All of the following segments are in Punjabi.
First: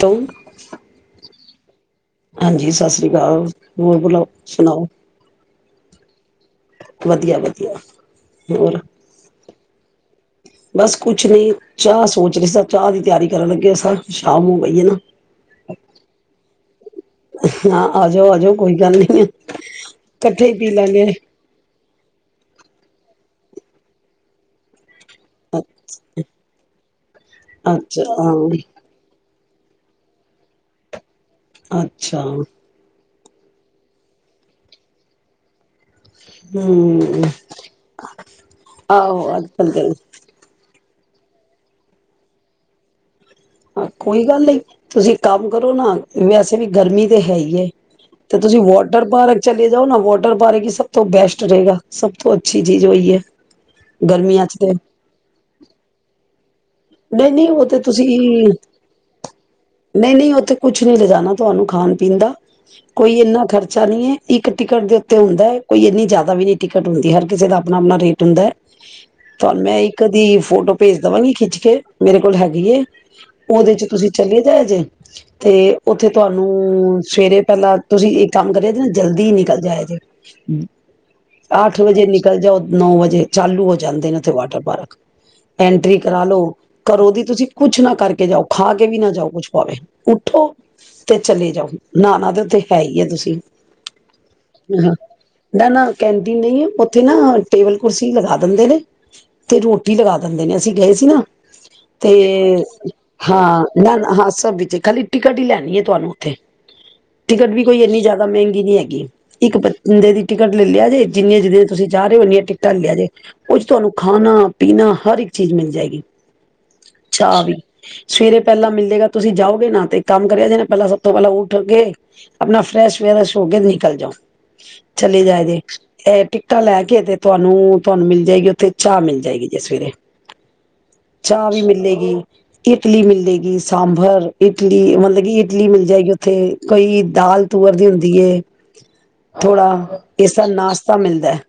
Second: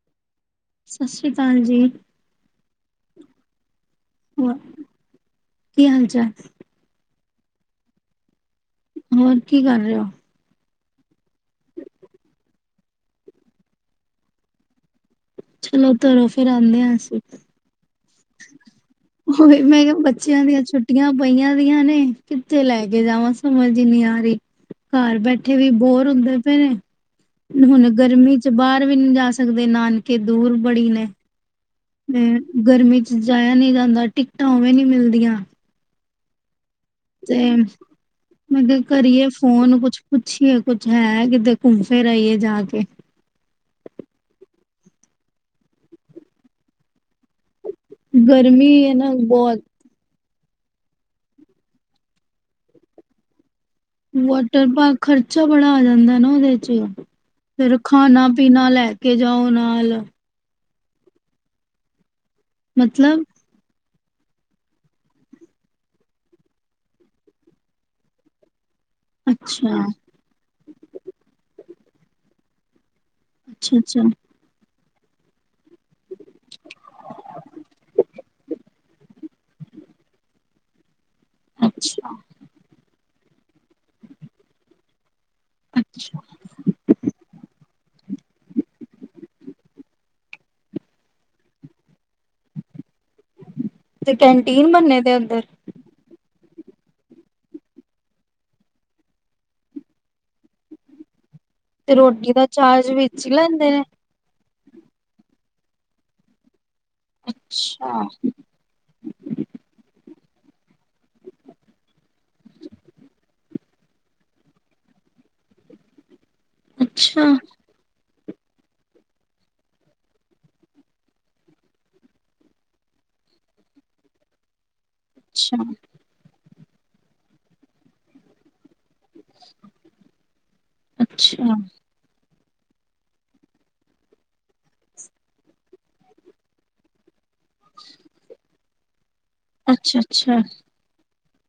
ਤੋੰਗ ਸਤਿ ਸ਼੍ਰੀ ਅਕਾਲ ਜੀ ਹਾਂਜੀ ਸਤਿ ਸ੍ਰੀ ਅਕਾਲ ਹੋਰ ਸੁਣਾਓ ਕੀ ਹਾਲ ਚਾਲ ਵਧੀਆ ਵਧੀਆ ਹੋਰ ਹੋਰ ਕੀ ਕਰ ਰਹੇ ਹੋ ਬਸ ਕੁਝ ਨਹੀਂ ਚਾਹ ਸੋਚ ਰਹੀ ਸਾ ਚਾਹ ਦੀ ਤਿਆਰੀ ਕਰਨ ਲੱਗੇ ਸਨ ਸ਼ਾਮ ਨੂੰ ਪਈ ਹ ਨਾ ਚਲੋ ਤੁਰੋ ਫਿਰ ਕਹਿੰਦਾ ਆ ਨਾ ਆਜੋ ਆਜੋ ਕੋਈ ਗੱਲ ਨਹੀਂ ਉਹੀ ਮੈਂ ਕਿਹਾ ਬੱਚਿਆਂ ਇਕੱਠੇ ਹੀ ਦੀਆਂ ਪੀ ਲੈਂਦੇ ਛੁੱਟੀਆਂ ਪਈਆਂ ਦੀਆਂ ਨੇ ਕਿੱਥੇ ਲੈ ਕੇ ਜਾਵਾਂ ਸਮਝ ਹੀ ਨਹੀਂ ਆ ਰਹੀ ਘਰ ਬੈਠੇ ਵੀ ਬੋਰ ਹੁੰਦੇ ਪਏ ਤੇ ਹੁਣ ਅੱਛਾ ਗਰਮੀ ਚ ਹਾਂ ਬਾਹਰ ਵੀ ਨੀ ਜਾ ਸਕ ਸਕਦੇ ਨਾਨਕੇ ਦੂਰ ਬੜੀ ਨੇ ਅੱਛਾ ਹਮ ਗਰਮੀ ਜਾਇਆ ਨਹੀਂ ਜਾਂਦਾ ਟਿਕਟਾਂ ਉਵੇਂ ਨਹੀਂ ਮਿਲਦੀਆਂ ਹ ਤੇ ਮੈਂ ਕਿ ਕਰੀਏ ਆਹੋ ਅੱਜ ਕੱਲ ਫੋਨ ਦੇ ਕੁਛ ਪੁੱਛੀਏ ਕੁਛ ਹੈ ਕਿਤੇ ਘੁੰਮ ਫਿਰ ਆਈਏ ਜਾ ਕੇ ਕੋਈ ਗੱਲ ਨਹੀਂ ਤੁਸੀਂ ਕੰਮ ਕਰੋ ਨਾ ਵੈਸੇ ਵੀ ਗਰਮੀ ਤੇ ਹੈ ਹੀ ਤੇ ਤੁਸੀਂ ਗਰਮੀ ਹੈ ਵੋਟਰ ਨਾ ਪਾਰਕ ਬਹੁਤ ਚਲੇ ਜਾਓ ਨਾ ਵਟਰ ਬਾਰੇ ਕਿ ਸਭ ਤੋਂ ਬੈਸਟ ਰਹੇਗਾ ਸਭ ਤੋਂ ਅੱਛੀ ਚੀਜ਼ ਉਹੀ ਹੈ ਗਰਮੀਆਂ ਚ ਵੋਟਰ ਤੇ ਪਾਰਕ ਖਰਚਾ ਬੜਾ ਆ ਜਾਂਦਾ ਨਾ ਉਹਦੇ ਚ ਨਹੀਂ ਨਹੀਂ ਉਹ ਫਿਰ ਤੇ ਤੁਸੀਂ ਖਾਣਾ ਪੀਣਾ ਲੈ ਕੇ ਜਾਓ ਨਾਲ ਨਹੀਂ ਨਹੀਂ ਉੱਥੇ ਕੁਛ ਨੀ ਲਿਜਾਨਣਾ ਤੁਹਾਨੂੰ ਖਾਣ ਪੀਣ ਦਾ ਕੋਈ ਮਤਲਬ ਇੰਨਾ ਖ਼ਰਚਾ ਨੀ ਹੈ ਇੱਕ ਟਿਕਟ ਦੇ ਉੱਤੇ ਹੁੰਦਾ ਹੈ ਕੋਈ ਇੰਨੀ ਜ਼ਿਆਦਾ ਵੀ ਨਹੀਂ ਟਿਕਟ ਹੁੰਦੀ ਹਰ ਕਿਸੇ ਦਾ ਆਪਣਾ ਆਪਣਾ ਰੇਟ ਹੁੰਦਾ ਹੈ ਤੁਹਾਨੂੰ ਅੱਛਾ ਮੈਂ ਇੱਕ ਕਦੀ ਫੋਟੋ ਭੇਜ ਦੇਵਾਂਗੀ ਖਿੱਚ ਫੇਰ ਮੇਰੇ ਕੋਲ ਹੈਗੀ ਉਹਦੇ ਅੱਛਾ ਚ ਅੱਛਾ ਤੁਸੀਂ ਚਲੇ ਜਾ ਜੇ ਤੇ ਉੱਥੇ ਤੁਹਾਨੂੰ ਸਵੇਰੇ ਪਹਿਲਾਂ ਤੁਸੀਂ ਇੱਕ ਕੰਮ ਕਰੇ ਜ ਨਾ ਜਲਦੀ ਨਿਕਲ ਜਾਏ ਜੇ ਅੱਠ ਵਜੇ ਅੱਛਾ ਨਿਕਲ ਜਾਓ ਨੌ ਵਜੇ ਚਾਲੂ ਹੋ ਜਾਂਦੇ ਨੇ ਉੱਥੇ ਵਾਟਰ ਪਾਰਕ ਐਂਟਰੀ ਅੱਛਾ ਕਰਾ ਲੋ ਘਰੋ ਦੀ ਤੁਸੀਂ ਕੁਛ ਨਾ ਕਰਕੇ ਜਾਓ ਖਾ ਕੇ ਵੀ ਨਾ ਜਾਓ ਕੁਛ ਭਾਵੇ ਉੱਠੋ ਤੇ ਚਲੇ ਜਾਓ ਨਹਾਣਾ ਤਾਂ ਉੱਥੇ ਹੈ ਹੀ ਹੈ ਤੁਸੀਂ ਤੇ ਕੈਨਟੀਨ ਹਾਂ ਬਨੇ ਦੇ ਅੰਦਰ? ਨਾ ਨਾ ਕੈਂਟੀਨ ਨਹੀਂ ਉੱਥੇ ਨਾ ਟੇਬਲ ਕੁਰਸੀ ਲਗਾ ਦਿੰਦੇ ਨੇ, ਤੇ ਰੋਟੀ ਲਗਾ ਦਿੰਦੇ ਨੇ ਅਸੀਂ ਗਏ ਸੀ ਨਾ ਤੇ ਰੋਟੀ ਦਾ ਚਾਰਜ ਵਿੱਚ ਹੀ ਲੈਂਦੇ ਹਾਂ ਨੇ ਨਾ ਹਾਂ ਸਭ ਤੇ ਖਾਲੀ ਟਿਕਟ ਹੀ ਲੈਨੀ ਏ, ਤੁਹਾਨੂੰ ਉੱਥੇ। ਟਿਕਟ ਵੀ ਕੋਈ ਇੰਨੀ ਅੱਛਾ ਜ਼ਿਆਦਾ ਮਹਿੰਗੀ ਨੀ ਹੈਗੀ, ਇੱਕ ਬੰਦੇ ਦੀ ਟਿਕਟ ਲੈ ਲਿਆ ਜੇ, ਜਿੰਨੀਆਂ -ਜਿਨੀਆਂ ਤੁਸੀਂ ਜਾ ਰਹੇ ਹੋ, ਟਿਕਟਾਂ ਲਿਆ ਜੇ ਉਹ ਚ ਤੁਹਾਨੂੰ ਖਾਨਾ- ਪੀਨਾ ਹਰ ਇੱਕ ਚੀਜ਼ ਮਿਲ ਜਾਏਗੀ। ਅੱਛਾ ਚਾਹ ਵੀ ਸਵੇਰੇ ਪਹਿਲਾਂ ਮਿਲੇਗਾ, ਤੁਸੀਂ ਜਾਓਗੇ ਨਾ ਤੇ ਕੰਮ ਕਰਿਆ ਜੇ, ਨਾ ਪਹਿਲਾਂ ਸਭ ਤੋਂ ਪਹਿਲਾਂ ਉੱਠ ਕੇ, ਆਪਣਾ ਫਰੈਸ਼ ਵਰੈਸ ਹੋ ਕੇ ਨਿਕਲ ਜਾਓ। ਚਲੀ ਜਾਏ ਜੇ ਅੱਛਾ ਇਹ ਟਾ ਲੈ ਕੇ ਤੇ ਤੁਹਾਨੂੰ ਤੁਹਾਨੂੰ ਮਿਲ ਜਾਏਗੀ, ਉੱਥੇ ਚਾਹ ਮਿਲ ਜਾਏਗੀ ਜੇ ਸਵੇਰੇ। ਚਾਹ ਅੱਛਾ ਵੀ ਮਿਲੇਗੀ। ਇਟਲੀ ਮਿਲੇਗੀ, ਸਾਂਬਰ, ਇਟਲੀ ਮਤਲਬ, ਕਿ ਇਟਲੀ ਮਿਲ ਜਾਏਗੀ ਉੱਥੇ ਕੋਈ ਦਾਲ ਤੁਅਰ ਦੀ ਹੁੰਦੀ ਏ। [inaudible] ਅੱਛਾ ਥੋੜ੍ਹਾ ਅੱਛਾ ਇਸਰਾ ਨਾਸ਼ਤਾ ਮਿਲਦਾ ਹੈ।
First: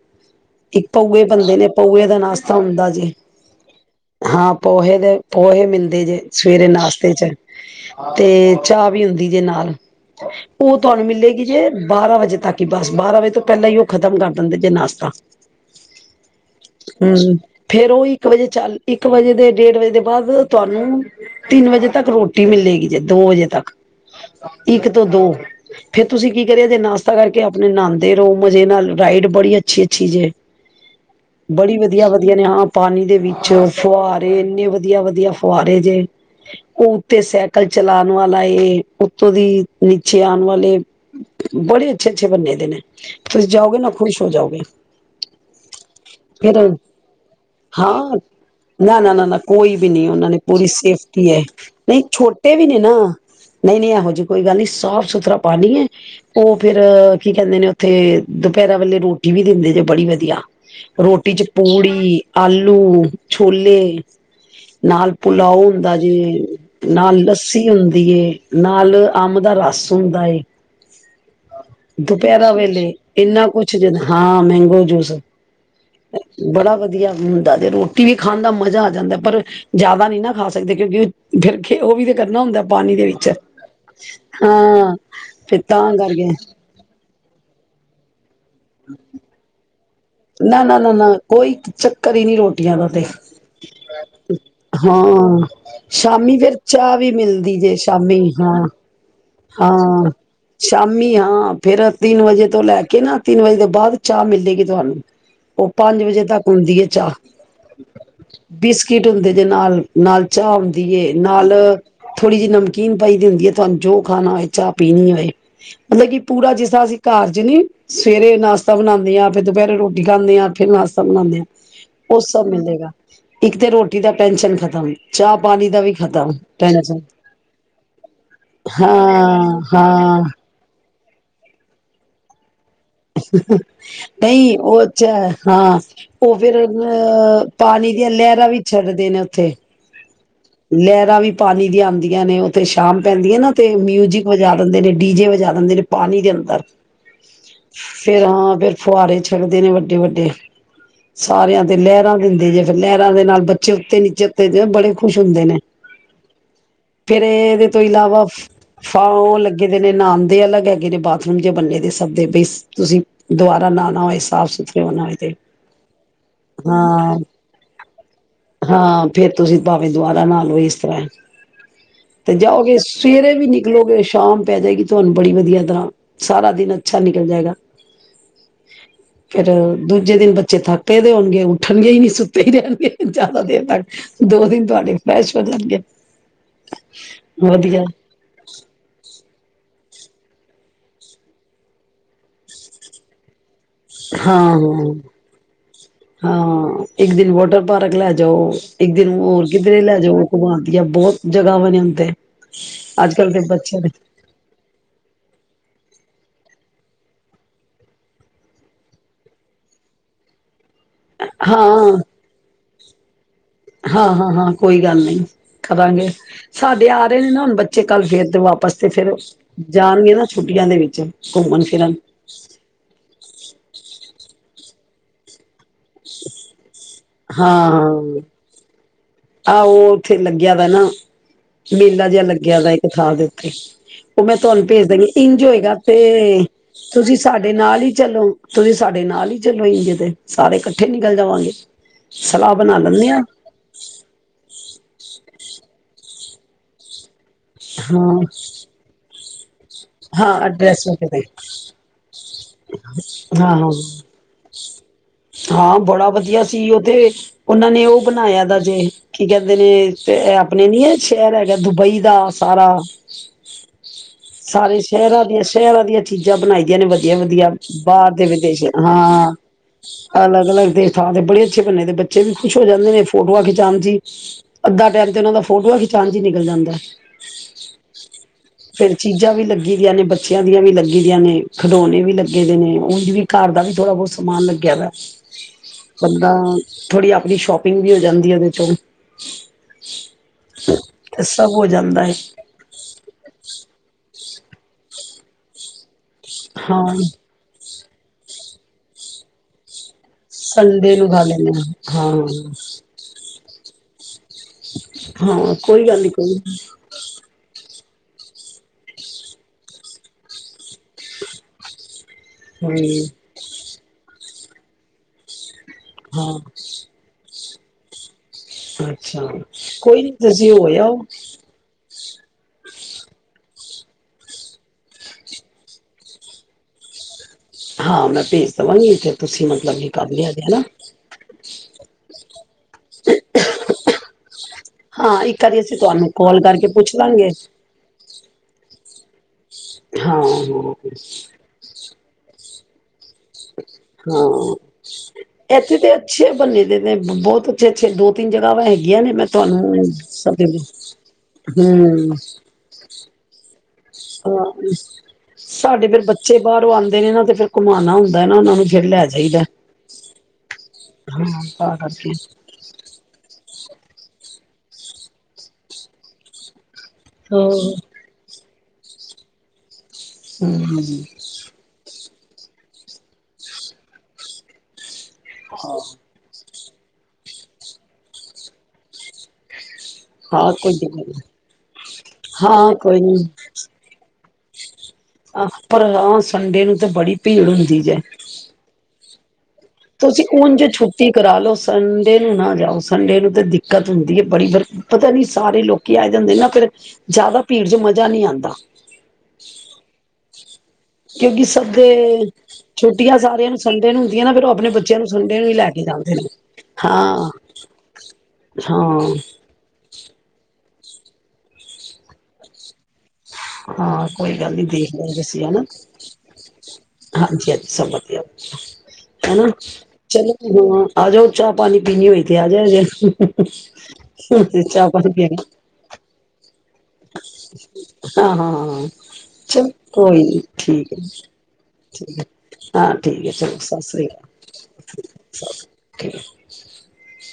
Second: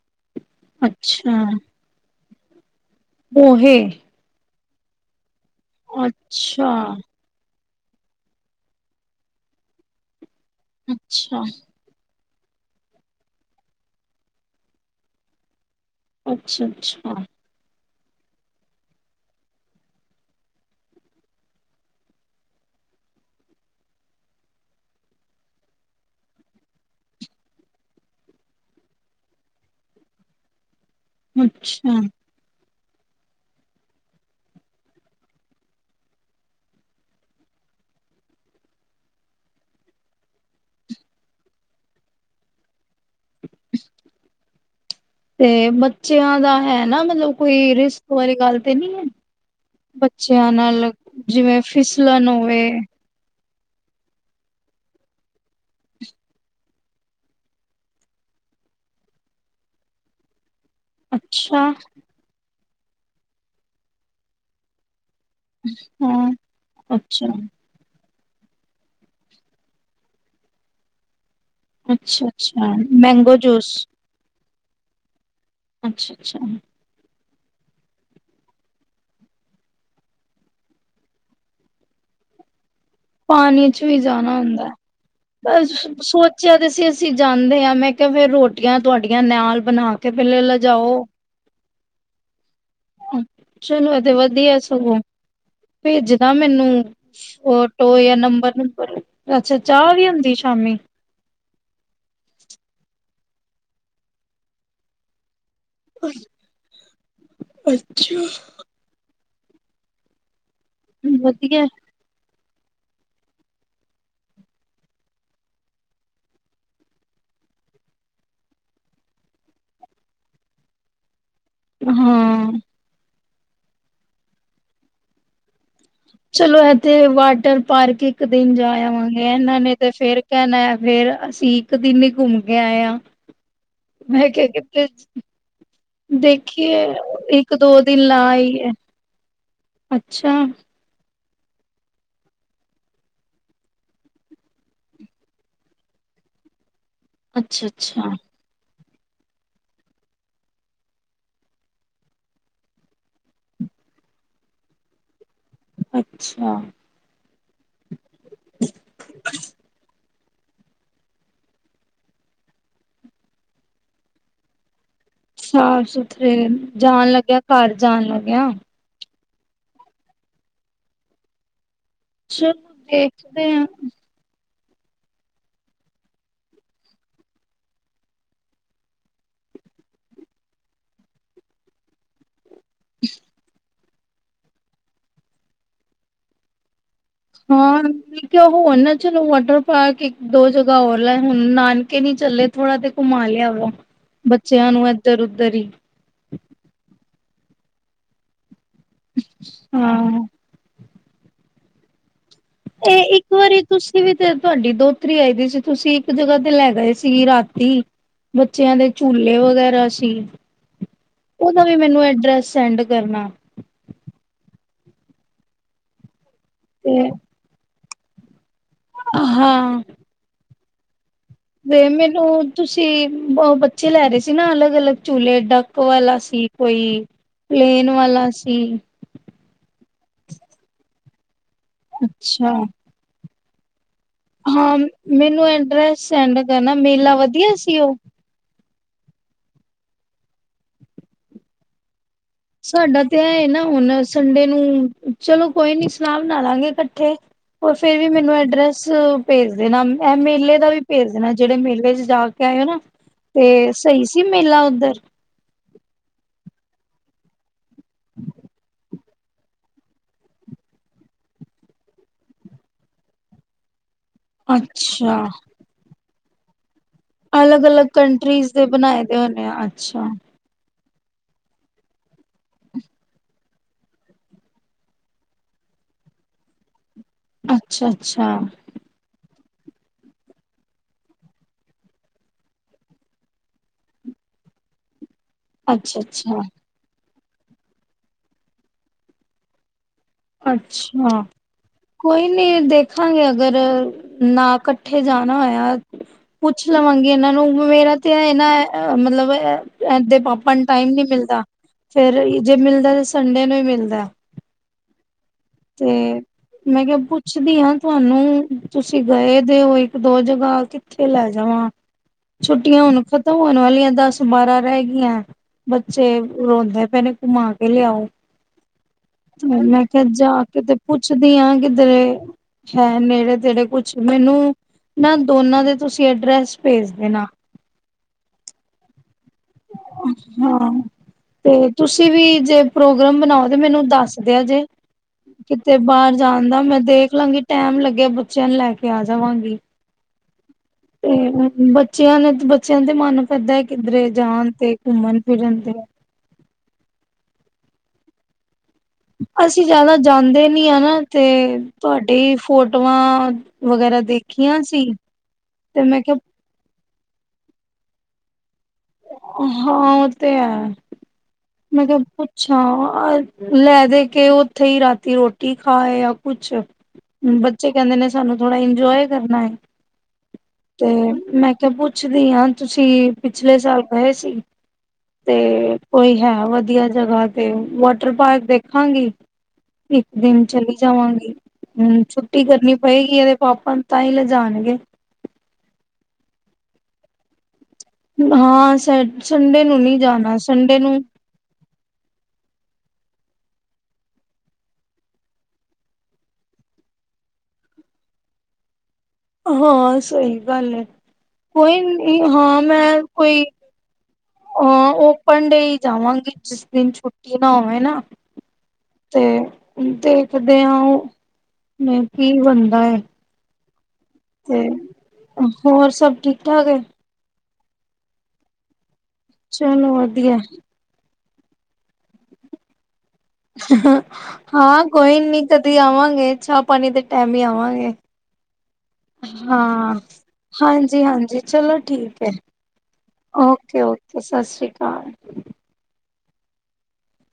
ਇੱਕ ਪਊਏ ਅੱਛਾ ਬੰਦੇ ਨੇ, ਪਊਏ ਦਾ ਨਾਸ਼ ਸੌਂਦਾ ਪੋਹੇ। ਆ ਪੋਹੇ ਦੇ ਪੋਹੇ ਮਿਲਦੇ ਜੇ, ਅੱਛਾ ਸਵੇਰੇ ਨਾਸ਼ਤੇ ਚ। ਤੇ ਚਾਹ ਵੀ ਹੁੰਦੀ ਜੇ ਨਾਲ। ਉਹ ਤੁਹਾਨੂੰ ਅੱਛਾ ਮਿਲੇਗੀ ਜੇ, ਬਾਰਾਂ ਵਜੇ। ਤਾਂ ਕਿ ਬਸ ਬਾਰਾਂ ਵਜੇ ਤੋਂ ਪਹਿਲਾਂ ਹੀ, ਉਹ ਖਤਮ ਕਰ ਦਿੰਦੇ ਜੇ ਨਾਸ਼ਤਾ। ਅੱਛਾ ਹੂੰ। -ਅੱਛਾ। ਫੇਰ ਉਹ ਇੱਕ ਵਜੇ ਚੱਲ ਇੱਕ ਵਜੇ ਦੇ ਡੇਢ ਵਜੇ ਦੇ ਬਾਅਦ, ਤੁਹਾਨੂੰ ਤਿੰਨ ਵਜੇ ਤੱਕ ਰੋਟੀ ਮਿਲੇਗੀ, ਜੇ ਦੋ ਵਜੇ ਤੱਕ ਇੱਕ ਤੋਂ ਦੋ ਫੇਰ ਤੁਸੀਂ ਕੀ ਕਰੀ ਜੇ, ਨਾਸ਼ਤਾ ਕਰਕੇ ਆਪਣੇ ਨਹਾਂਦੇ ਰਹੋ ਮਜ਼ੇ ਨਾਲ, ਰਾਈਡ ਬੜੀ ਅੱਛੀ ਅੱਛੀ ਜੇ। ਬੜੀ ਅੱਛਾ ਵਧੀਆ ਵਧੀਆ ਨੇ ਹਾਂ। ਪਾਨੀ ਦੇ ਵਿੱਚ। ਫੁਹਾਰੇ ਇੰਨੇ ਵਧੀਆ -ਵਧੀਆ ਫੁਹਾਰੇ ਜੇ, ਉਹ ਉੱਤੇ ਸਾਈਕਲ ਚਲਾਉਣ ਵਾਲਾ ਏ, ਉਤੋਂ ਦੀ ਨੀਚੇ ਆਉਣ ਵਾਲੇ ਬੜੇ ਅੱਛੇ -ਅੱਛੇ ਬਨੇ ਦੇ ਨੇ। ਤੁਸੀਂ ਜਾਓਗੇ ਨਾ ਖੁਸ਼ ਹੋ ਜਾਓਗੇ ਤੇ ਬੱਚਿਆਂ ਫਿਰ ਦਾ ਹੈ ਨਾ, ਮਤਲਬ ਕੋਈ ਰਿਸਕ ਵਾਲੀ ਗੱਲ ਤੇ ਨਹੀਂ ਨਾ ਹੈ ਨਾ ਨਾ ਨਾ ਕੋਈ ਵੀ ਨਹੀਂ ਉਹਨਾਂ ਨੇ ਬੱਚਿਆਂ ਪੂਰੀ ਨਾਲ ਸੇਫਟੀ ਹੈ, ਜਿਵੇਂ ਨਹੀਂ ਫਿਸਲਨ ਛੋਟੇ ਵੀ ਹੋਵੇ ਨੇ ਨਾ। ਨਹੀਂ ਨਹੀਂ ਇਹੋ ਜਿਹੀ ਕੋਈ ਗੱਲ ਨੀ ਸਾਫ਼ ਸੁਥਰਾ ਪਾਣੀ ਏ, ਉਹ ਫੇਰ ਕੀ ਕਹਿੰਦੇ ਨੇ, ਉੱਥੇ ਦੁਪਹਿਰਾ ਵੇਲੇ ਰੋਟੀ ਵੀ ਦਿੰਦੇ ਜੇ ਬੜੀ ਵਧੀਆ। ਰੋਟੀ ਚ ਅੱਛਾ ਪੂੜੀ, ਆਲੂ ਲੂ ਛੋਲੇ, ਨਾਲ ਪੁਲਾਓ ਹੁੰਦਾ ਹਾਂ ਜੇ ਨਾਲ ਅੱਛਾ ਲੱਸੀ ਹੁੰਦੀ ਏ। ਨਾਲ, ਅਮ ਦਾ ਰਸ ਹੁੰਦਾ ਏ। ਅੱਛਾ ਦੁਪਹਿਰਾਂ ਅੱਛਾ ਵੇਲੇ, ਮੈਂਗੋ ਇੰਨਾ ਜੂਸ ਕੁਛ ਦੇ ਹਾਂ ਮਹਿੰ ਜੂਸ ਅੱਛਾ ਅੱਛਾ। ਬੜਾ ਵਧੀਆ ਹੁੰਦਾ ਜ਼ਰੂਰ ਕੀਵੀ ਖਾਣ ਦਾ ਮਜ਼ਾ ਆ ਜਾਂਦਾ ਪਰ ਜ਼ਿਆਦਾ ਨੀ ਨਾ ਖਾ ਸਕਦੇ ਕਿਉਂਕਿ ਫਿਰ ਉਹ ਵੀ ਤੇ ਕਰਨਾ ਹੁੰਦਾ ਪਾਣੀ ਦੇ ਵਿੱਚ ਪਾਣੀ ਚ ਵੀ ਜਾਣਾ ਹੁੰਦਾ ਹਾਂ ਫੇਰ ਬਸ ਤਾਂ ਕਰਕੇ। ਸੋਚਿਆ ਤੇ ਸੀ ਜਾਂਦੇ ਹਾਂ, ਮੈਂ ਕਿਹਾ ਫਿਰ ਰੋਟ ਰੋਟੀਆਂ ਤੁਹਾਡੀਆਂ ਨਾਲ ਬਨਾ ਕੇ ਪਹਿਲੇ ਨਾ ਨਾ ਨਾ ਲਿਜਾਓ ਨਾ, ਕੋਈ ਚੱਕਰ, ਹੀ ਨੀ ਰੋਟ ਇਆਂ ਦਾ ਤੇ ਚਲੋ ਇਹ ਤੇ ਵਧੀਆ ਸਗੋਂ ਹਾਂ ਭੇਜਦਾ ਸ਼ਾਮੀ ਫੇਰ ਮੈਨੂੰ ਚਾਹ ਵੀ ਮਿਲਦੀ, ਜੇ ਫੋਟੋ ਜਾਂ ਸ਼ਾਮੀ ਨੰਬਰ ਹਾਂ। ਨੁੰਬਰ ਅੱਛਾ ਚਾਹ ਵੀ ਹਾਂ ਹੁੰਦੀ ਸ਼ਾਮੀ? ਹਾਂ ਫੇਰ ਤਿੰਨ ਵਜੇ ਤੋਂ ਲੈ ਕੇ ਨਾ, ਤਿੰਨ ਵਜੇ ਤੋਂ ਬਾਅਦ ਚਾਹ ਮਿਲੇਗੀ ਤੁਹਾਨੂੰ। ਉਹ ਪੰਜ ਵਜੇ ਤੱਕ ਹੁੰਦੀ ਹੈ ਚਾਹ, ਬਿਸਕਿਟ ਹੁੰਦੇ ਦੇ ਨਾਲ-ਨਾਲ ਚਾਹ ਹੁੰਦੀ ਏ ਨਾਲ ਵਧੀਆ ਥੋੜ੍ਹੀ ਜ਼ੀ ਨਮਕੀਨ, ਪਾਈਦੀ ਹੁੰਦੀ ਤੁਹਾਨੁੰ ਜੋ ਖਾਣਾ ਹੋਏ ਚਾਹ ਪੀਣੀ ਹੋਏ, ਮਤਲਬ ਕਿ ਪੂਰਾ ਜਿਸ ਤਰ੍ਹਾਂ ਅਸੀਂ ਘਰ ਚ ਨੀ ਸਵੇਰੇ ਨਾਸ਼ਤਾ ਬਨਾਨੇ, ਆ ਫਿਰ ਦੁਪਿਹਰੇ ਰੋਟੀ ਖਾਂਦੇ ਹਾਂ, ਫਿਰ ਨਾਸ਼ਤਾ ਬਨਾਨੇ ਆ। ਉਹ ਸਭ ਹਾਂ ਮਿਲੇਗਾ। ਇੱਕ ਤੇ ਰੋਟੀ ਦਾ ਟੈਨਸ਼ਨ ਖਤਮ ਚਾ ਚਲੋ ਇੱਥੇ, ਵਾਟਰ ਪਾਰਕ ਇੱਕ ਦਿਨ ਜਾ ਆਵਾਂਗੇ, ਇਹਨਾਂ ਹਾਂ ਨੇ ਤੇ ਫੇਰ ਹਾਂ ਕਹਿਣਾ ਫੇਰ ਅਸੀਂ ਇੱਕ ਦਿਨ ਹੀ ਘੁੰਮ ਕੇ ਆਏ ਹਾਂ ਮੈਂ ਕਿਹਾ ਨਈ ਉਹ ਕਿਤੇ ਤੇ ਹਾਂ, ਉਹ ਫੇਰ ਦੇਖੀਏ ਅ ਇੱਕ ਦੋ ਪਾਣੀ ਦਿਨ ਦੀਆਂ ਲਾ ਲਹਿਰਾਂ ਵੀ ਆਈਏ ਛੱਡਦੇ ਨੇ ਉੱਥੇ। ਅੱਛਾ ਲਹਿਰਾਂ ਵੀ ਪਾਨੀ ਦੀਆਂ ਆਦੀਆਂ ਨੇ ਉੱਥੇ ਸ਼ਾਮ ਪੈਂਦੀ ਆ ਨਾ ਤੇ ਮਿਊਜਿਕ ਵਜਾ ਦਿੰਦੇ ਨੇ, ਡੀ ਜੇ ਵਜਾ ਦਿੰਦੇ ਨੇ, ਪਾਨੀ ਦੇ ਅੰਦਰ। ਅੱਛਾ -ਅੱਛਾ ਫੁਆਰੇ ਛੱਡਦੇ ਨੇ, ਵੱਡੇ ਵੱਡੇ ਸਾਰਿਆਂ ਤੇ ਲਹਿਰਾਂ ਦਿੰਦੇ ਜੇ ਫਿਰ ਲਹਿਰਾਂ ਦੇ ਨਾਲ ਬੱਚੇ ਉੱਤੇ ਨੀਚੇ ਉੱਤੇ ਜ ਬੜੇ [unintelligible] ਦੇ ਨੇ ਅੱਛਾ ਫਿਰ ਇਹਦੇ ਤੋਂ ਇਲਾਵਾ ਫ ਫਾਂਓ ਲੱਗੇ ਦੇ ਨੇ ਨਾਨ ਦੇ ਅਲੱਗ ਹੈਗੇ ਨੇ ਬਾਥਰੂਮ ਜ ਬੰਨੇ ਦੇ ਸਭ ਦੇ ਬੀਸ ਤੁਸੀਂ ਦੁਬਾਰਾ ਨਾਨਾ ਹੋਏ ਸਾਫ਼ ਸੁਥਰੇ ਹੋਣਾ ਹੋਏ ਤੇ ਸਾਫ ਸੁਥਰੇ ਜਾਣ ਹਾਂ ਲੱਗਿਆ ਘਰ ਜਾਣ ਲ ਗਿਆ ਫਿਰ ਤੁਸੀਂ ਭਾਵੇਂ ਦੁਵਾਰਾ ਨਾਲੋਂ ਇਸ ਤਰ੍ਹਾਂ ਏ ਤੇ ਚਲੋ ਜਾਓਗੇ ਸਵੇਰੇ ਵੀ ਦੇਖਦੇ ਹਾਂ ਨਿਕਲੋਗੇ ਸ਼ਾਮ ਪੈ ਜਾਏਗੀ ਤੁਹਾਨੂੰ ਬੜੀ ਵਧੀਆ ਤਰ੍ਹਾਂ ਸਾਰਾ ਦਿਨ ਅੱਛਾ ਨਿਕਲ ਜਾਏਗਾ ਫੇਰ ਦੂਜੇ ਦਿਨ ਬੱਚੇ ਥਕੇ ਦੇ ਹੋਨਗੇ ਉੱਠਣਗੇ ਹੀ ਨਹੀਂ ਸੁੱਤੇ ਹੀ ਰੇਨ ਜ਼ਿਆਦਾ ਦੇਰ ਤਕ ਦੋ ਦਿਨ ਤੁਹਾਡੀ ਫੈਸ਼ ਹੋ ਜਾਨਗੇ ਹਾਂ ਕਿ ਹੋ ਨਾ ਚ ਪਾਰਕ ਇੱਕ ਦੋ ਜਗ੍ਹਾ ਹੋਰਲਾ ਹੁਣ ਨਾਨਕੇ ਨੀ ਚੱਲੇ ਥੋੜਾ ਤੇ ਘੁੰਮਾ ਲਿਆ ਹਾਂ ਬੱਚਿਆਂ ਨੂੰ ਹਾਂ ਇੱਧਰ ਉਧਰ ਹੀ ਹਾਂ ਇੱਕ ਦਿਨ ਵਾਟਰ ਪਾਰਕ ਲੈ ਜਾਓ। ਇੱਕ ਦਿਨ ਹੋਰ ਕਿੱਧਰੇ ਲੈ ਜਾਓ ਹਾਂ ਘੁੰਮਣ ਦੀਆਂ ਬਹੁਤ ਜਗ੍ਹਾਵਾ ਨੇ ਹੁਣ ਤੇ ਇਹ ਅੱਜ ਕੱਲ ਇੱਕ ਦੇ ਵਾਰੀ ਬੱਚੇ ਨੇ ਤੁਸੀਂ ਵੀ ਤੇ ਤੁਹਾਡੀ ਦੋਤਰੀ ਆਈ ਪਈ ਸੀ ਤੁਸੀਂ ਇੱਕ ਜਗ੍ਹਾ ਤੇ ਲੈ ਗਏ ਸੀ ਰਾਤੀ ਬੱਚਿਆਂ ਦੇ ਝੂਲੇ ਵਗੈਰਾ ਸੀ ਉਹਦਾ ਵੀ ਹਾਂ ਮੈਨੂੰ ਐਡਰੈਸ ਸੈਂਡ ਕਰਨਾ ਹਾਂ ਹਾਂ ਹਾਂ ਕੋਈ ਗੱਲ ਨਹੀਂ ਕਰਾਂਗੇ ਸਾਡੇ ਤੇ ਆ ਰਹੇ ਨੇ ਨਾ ਹੁਣ ਬੱਚੇ ਜੇ ਕੱਲ ਫੇਰ ਤੋਂ ਆਪ ਪਸ ਤੇ ਫੇਰ ਹਾਂ ਜਾਣਗੇ ਨਾ ਛੁੱ ਟੀਆਂ ਦੇ ਵਿੱਚ ਘੁੰਮਣ ਤੇ ਫਿਰਨ ਮੈਨੂੰ ਤੁਸੀਂ ਬ ਬੱਚੇ ਲੈ ਰਹੇ ਸੀ ਨਾ ਅਲੱਗ ਅਲੱਗ ਝੂਲੇ ਡੱ ਕ ਵਾਲਾ ਸੀ ਕੋਈ, ਹਾਂ ਪਲੇਨ ਵਾਲਾ ਸੀ। ਆਹੋ ਉੱਥੇ ਲੱਗਿਆ ਵਾ ਨਾ ਮੇਲਾ ਜਿਹਾ ਅੱਛਾ ਲੱਗਿਆ ਵਾ ਇੱਕ ਥਾਂ ਦੇ [unintelligible] ਉਹ ਮੈਂ ਤੁਹਾਨੂੰ ਹਾਂ ਭੇਜ ਦੇਵਾਂਗੀ ਇੰਝ ਮੈਨੂੰ ਹੋਏਗਾ ਤੇ ਐਡਰੈਸ ਸੈਂਡ ਕਰਨਾ ਮੇਲਾ ਤੁਸੀਂ ਸਾਡੇ ਵਧੀਆ ਸੀ ਨਾਲ ਹੀ ਉਹ ਚਲੋ ਤੁਸੀਂ ਸਾਡੇ ਨਾਲ ਹੀ ਚਲੋਗੇ ਤੇ ਸਾਰੇ ਇਕੱਠੇ ਨਿਕਲ ਜਾਵਾਂਗੇ ਸਲਾਹ ਬਣਾ ਸਾਡਾ ਲੈਂਦੇ ਤੇ ਹਾਂ ਇਹ ਨਾ ਹੁਣ ਸੰਡੇ ਨੂੰ ਚਲੋ ਕੋਈ ਨੀ ਸਲਾਹ ਬਣਾ ਲਾਂਗੇ ਇਕੱਠੇ ਉਹ ਫੇਰ ਵੀ ਹਾਂ ਮੈਨੂੰ ਐਡਰੈਸ ਭੇਜ ਦੇਵੋ ਇਹ ਹਾਂ ਮੇਲੇ ਦਾ ਵੀ ਐਡਰੈਸ ਭੇਜ ਵਗੈਰਾ ਦੇਣਾ ਜਿਹੜੇ ਮੇਲੇ ਚ ਜਾ ਕੇ ਆਏਓ ਨਾ ਹਾਂ ਤੇ ਹਾਂ ਸਹੀ ਸੀ ਮੇਲਾ ਉੱਧਰ ਜੀ ਉਥੇ ਉਹਨਾਂ ਨੇ ਉਹ ਬਣਾਇਆ ਦਾ ਜੇ ਕੀ ਕਹਦੇ ਨੇ ਆਪਣੇ ਨੀ ਹੈ ਸ਼ਹਿਰ ਹੈਗਾ ਦੁਬਈ ਦਾ ਸਾਰਾ ਸਾਰੇ ਸ਼ਹਿਰਾਂ ਅੱਛਾ ਦੀਆਂ ਸ਼ਹਿਰਾਂ ਦੀਆਂ ਚੀਜ਼ਾਂ ਬਣਾਈਆਂ ਨੇ ਵਧੀਆ ਅਲੱਗ ਵਧੀਆ-ਵਧੀਆ ਅਲੱਗ ਬਾਹਰ ਦੇ ਕੰਟਰੀਜ਼ ਵਿਦੇਸ਼, ਬਣਾਏ ਦੇ ਹਾਂ ਹੋਣੇ ਆ ਅੱਛਾ ਅਲੱਗ-ਅਲੱਗ ਦੇ ਥਾਂ ਤੇ ਬੜੇ ਅੱਛੇ ਬੰਨੇ ਦੇ ਬੱਚੇ ਵੀ ਖੁਸ਼ ਹੋ ਜਾਂਦੇ ਨੇ ਫੋਟੋਆਂ ਖਿਚਾਣ ਚੀ, ਅੱਧਾ ਟਾਈਮ ਤੇ ਉਹਨਾ ਦਾ ਫੋਟੋਆਂ ਖਿਚਾਣ ਚ ਹੀ ਨਿਕਲ ਜਾਂਦਾ। ਅੱਛਾ-ਅੱਛਾ। ਫੇਰ ਚੀਜ਼ਾਂ ਵੀ ਲੱਗੀ ਦੀਆਂ ਨੇ, ਬੱਚਿਆਂ ਦੀਆਂ ਵੀ ਲੱਗੀ ਦੀਆਂ ਨੇ, ਖਿਡੋਣੇ ਵੀ ਲੱਗੇ ਦੇ ਨੇ, ਉਝ ਵੀ ਘਰ ਦਾ ਵੀ ਥੋੜ੍ਹਾ ਬਹੁਤ ਸਮਾਨ ਲੱਗਿਆ ਦਾ। ਅੱਛਾ ਬੰਦਾ ਅੱਛਾ ਥੋੜੀ ਆਪ ਸ਼ੋਪਿੰਗ ਵੀ ਹੋ ਜਾਂਦੀ ਉਹਦੇ ਚੋਂ। ਅੱਛਾ। ਤੇ ਸਭ ਹੋ ਜਾਂਦਾ ਹੈ ਕੋਈ ਨੀ ਦੇਖਾਂਗੇ ਅਗਰ ਨਾ ਇਕੱਠੇ ਜਾਣਾ ਆਇਆ ਪੁੱਛ ਹਾਂ ਲਵਾਂਗੀ ਇਨ੍ਹਾਂ ਨੂੰ ਮੇਰਾ ਤੇ ਇਹਨਾਂ ਮਤਲਬ ਅ ਏਦੇ ਪਾਪਾ ਨੂੰ ਟਾਈਮ ਸੰਡੇ ਨੀ ਖਾ ਮਿਲਦਾ ਲੈਂਦੇ ਹਾਂ ਫੇਰ ਜੇ ਮਿਲਦਾ ਸੰਡੇ ਨੂੰ ਮਿਲਦਾ ਹਾਂ ਹਾਂ ਕੋਈ ਤੇ ਗੱਲ ਨੀ ਕੋਈ ਮੈਂ ਕਿਹਾ ਪੁੱਛਦੀ ਹਾਂ। ਤੁਹਾਨੂੰ ਤੁਸੀਂ ਗਏ ਦੇ ਹੋ, ਇੱਕ ਦੋ ਜਗ੍ਹਾ ਕਿੱਥੇ ਲੈ ਜਾਵਾਂ। ਛੁੱਟੀਆਂ ਹਮ ਹੁਣ ਖ਼ਤਮ ਹੋਣ ਵਾਲੀਆਂ ਦੱਸ ਬਾਰਾਂ ਰਹਿ ਗਈਆਂ। ਬੱਚੇ ਹਾਂ ਰੋਂਦੇ ਪੇਨੇ ਘੁਮਾ ਕ ਵੇਲੇ ਆੳ [unintelligible] [inaudible] ਮੈਂ ਕੋਈ ਕਿਹਾ ਨੀ ਜਾ ਤੁਸੀਂ ਹੋ ਕੇ ਤੇ ਆਓ ਪੁੱਛਦੀ ਹਾਂ, ਕਿਧਰੇ ਹੈ ਨੇੜੇ-ਤੇੜੇ ਕੁਛ ਮੈਨੂੰ ਨਾ ਦੋਨਾਂ ਦੇ ਤੁਸੀਂ ਅਡਰੈਸ ਭੇਜ ਦੇ ਨਾ। ਹਾਂ ਮੈਂ ਭੇਜਦਵਾ ਗੀ ਲਿਖੇ। ਹਾਂ, ਤੇ ਤੁਸੀਂ ਵੀ ਜੇ ਪ੍ਰੋਗਰਾਮ ਬਣਾਓ ਤੇ ਮੈਨੂੰ ਦੱਸਦੇਆ ਜੇ ਹਾਂ ਇੱਕ ਵਾਰੀ ਕਿਤੇ ਅਸੀਂ ਤੁਹਾਨੂੰ ਬਾਹਰ ਕਾਲ ਜਾਣ ਦਾ ਕਰਕੇ ਮੈਂ ਪੁੱਛ ਦੇਖ ਲਾਂਗੇ ਲਾਂਗੀ ਟੈਮ ਲੱਗਿਆ ਬੱਚਿਆਂ ਨੂੰ ਲੈ ਕੇ। ਤੇ ਆਜਾਵਾਂ ਗੀ। ਹਾਂ ਬੱਚਿਆਂ ਨੇ ਬੱਚਿਆਂ ਦੇ ਮਨ ਸੱਦਾਰੇ [unintelligible] ਹਾਂ ਇੱਥੇ ਤੇ ਅੱਛੇ ਬੰਨੇ ਦੇ ਨੇ ਬਹੁਤ ਅੱਛ-ਅੱਛ ਦੋ-ਤੀਨ ਜਗਾ ਵੇ। ਅਸੀਂ ਜਿਆਦਾ ਜਾਂਦੇ ਨੀ ਆ ਨਾ ਤੇ ਤੁਹਾਡੀੇ ਫੋਟਆਂ ਹਾਂ ਤੇ ਸਾਡੇ ਫਰ ਮੈਂ ਕਿਹਾ ਬੱਚੇ ਬਾਹਰੋਂ ਆਉਂਦ ਦੇਣਾ ਫਿਰ ਘੁਮਾਨਣਾ ਹੁੰਦਾ ਹੈ ਨਾ ਉਹਨਾਂ ਨੂੰ। ਫਿਰ ਲੈ ਜਾਈਦਾ ਹਾਂ ਉਹ ਤੇ ਹੈ। ਹਾਂ ਤਾਂ ਮੈਂ ਕਿਹਾ ਕਰਕੇ ਪੁੱਛਾ ਲੈ ਦੇ ਕੇ ਉੱਥੇ ਹੀ ਰਾਤੀ ਰੋਟੀ ਖਾਏ ਜਾਂ ਕੁਛ ਹੁਣ ਬੱਚੇ ਹਾਂ ਕਹਿੰਦੇ ਨੇ ਸਾਨੂੰ ਥੋੜਾ ਇੰਜੋਏ ਕਰਨਾ ਹੈ। ਤੇ ਹਮ ਮੈਂ ਕਿਹਾ ਬ ਪੁੱਛਦੀ ਹਾਂ ਤੁਸੀਂ ਪਿਛਲੇ ਸਾਲ ਗਏ ਸੀ ਸੀ। ਤੇ ਕੋਈ ਹੈ। ਵਧੀਆ ਜਗ੍ਹਾ ਹੋਏ ਤੇ ਵਾਟਰ ਪਾਰਕ ਦੇਖਾਂਗੀ ਇੱਕ ਦਿਨ ਹਾਂ ਕੋਈ ਚਲੀ ਦਿੱਕਤ ਜਾਵਾਂਗੀ ਹੂ ਛੁੱਟੀ ਹਾਂ ਕਰਨੀ ਕੋਈ ਨੀ ਪਏਗੀ ਇਹ ਤੇ ਪਾਪਾ ਨੂੰ ਤਾਂ ਹੀ ਲਿਜਣਗੇ। ਤਾਂ ਹਾ ਸੰਡੇ ਨੂੰ ਤਾਂ ਬੜੀ ਭੀੜ ਹੁੰਦੀ ਜੇ ਹਾਂ ਸ਼ਹਦ ਤੁਸੀਂ ਉਝ ਛੁੱਟੀ ਕਰਾ ਲਓ ਸੰਡੇ ਨੂੰ ਨਾ ਜਾਓ ਠੰਡੇ ਨੂੰ ਤਾਂ ਦਿੱਕਤ ਹੁੰਦੀ ਹੈ। ਬੜੀ ਵ ਪਤਾ ਨੀ ਸਾਰੇ ਲੋਕੀ ਆਏ ਦੇ ਹੁੰਦੇ ਨਾ ਫਿਰ ਜ਼ਿਆਦਾ ਭੀੜ ਚ ਮਜ਼ਾ ਨਹੀ ਆਉਂਦਾ ਹਾਂ ਸਹੀ ਗੱਲ ਹੈ। ਕਿਉਂਕਿ ਕੋਈ ਨੀ ਸਦੇ ਹਾਂ ਛੁੱਟੀਆਂ ਸਾਰੀਆਂ ਨੂੰ ਸੰਡੇ ਨੂੰ ਹੁੰਦੀਆਂ ਨਾ ਫੇਿਰ ਉਹ ਅ ਆਪਣੇ ਬੱਚਿਆਂ ਨੂੰ ਸੰਡੇ ਓਪਨ ਨੂੰ ਡੇ ਲੈ ਹੀ ਕੇ ਜਾਂਦੇ ਨੇ ਜਾਵਾਂਗੀ ਜਿਸ ਦਿਨ ਹਾਂ ਛੁੱਟੀ ਨਾ ਹੋਵੇ ਨਾ ਹਾਂ ਤੇ ਦੇਖਦੇ ਹਾਂ। ਕੀ ਬਣਦਾ- ਹਾਂ- ਕੋਈ ਗੱਲ ਨੀ ਤੇ ਦੇਖ ਦੇਖਦੇ ਆਂ ਅਸੀਂ ਹਨਾ ਹੋਰ ਸਭ ਠੀਕ ਠਾਕ ਹੈ ਹਾਂਜੀ ਅ ਸਭ ਵਧੀਆ ਹਨਾ ਚਲੋ ਵਧੀਆ ਚਲੋ ਹਾਂ ਆ ਜਾਓ ਚਾਹ ਪਾਣੀ ਪੀਣੀ ਹੋਏ ਤੇ ਆਜੇ ਹਜੇ ਹਾਂ ਕੋਈ ਨੀ ਪੀਣਾ ਕਦੇ ਆਵਾਂਗੇ ਛਾਪ [unintelligible] ਪਾਣੀ ਦੇ ਟੈਮ ਹੀ ਆਵਾਂਗੇ ਹਾਂ ਹਾਂ ਹਾਂ ਚਲ ਹਾਂ ਕੋਈ ਨੀ ਠੀਕ ਹੈ ਹਾਂਜੀ -ਹਾਂਜੀ ਚਲੋ ਠੀਕ ਹੈ। ਹਾਂ ਠੀਕ ਹੈ ਚਲੋ ਸਤਿ ਓਕੇ ਸ੍ਰੀ ਓਕੇ ਸਤਿ ਸ਼੍ਰੀ ਅਕਾਲ। [inaudible]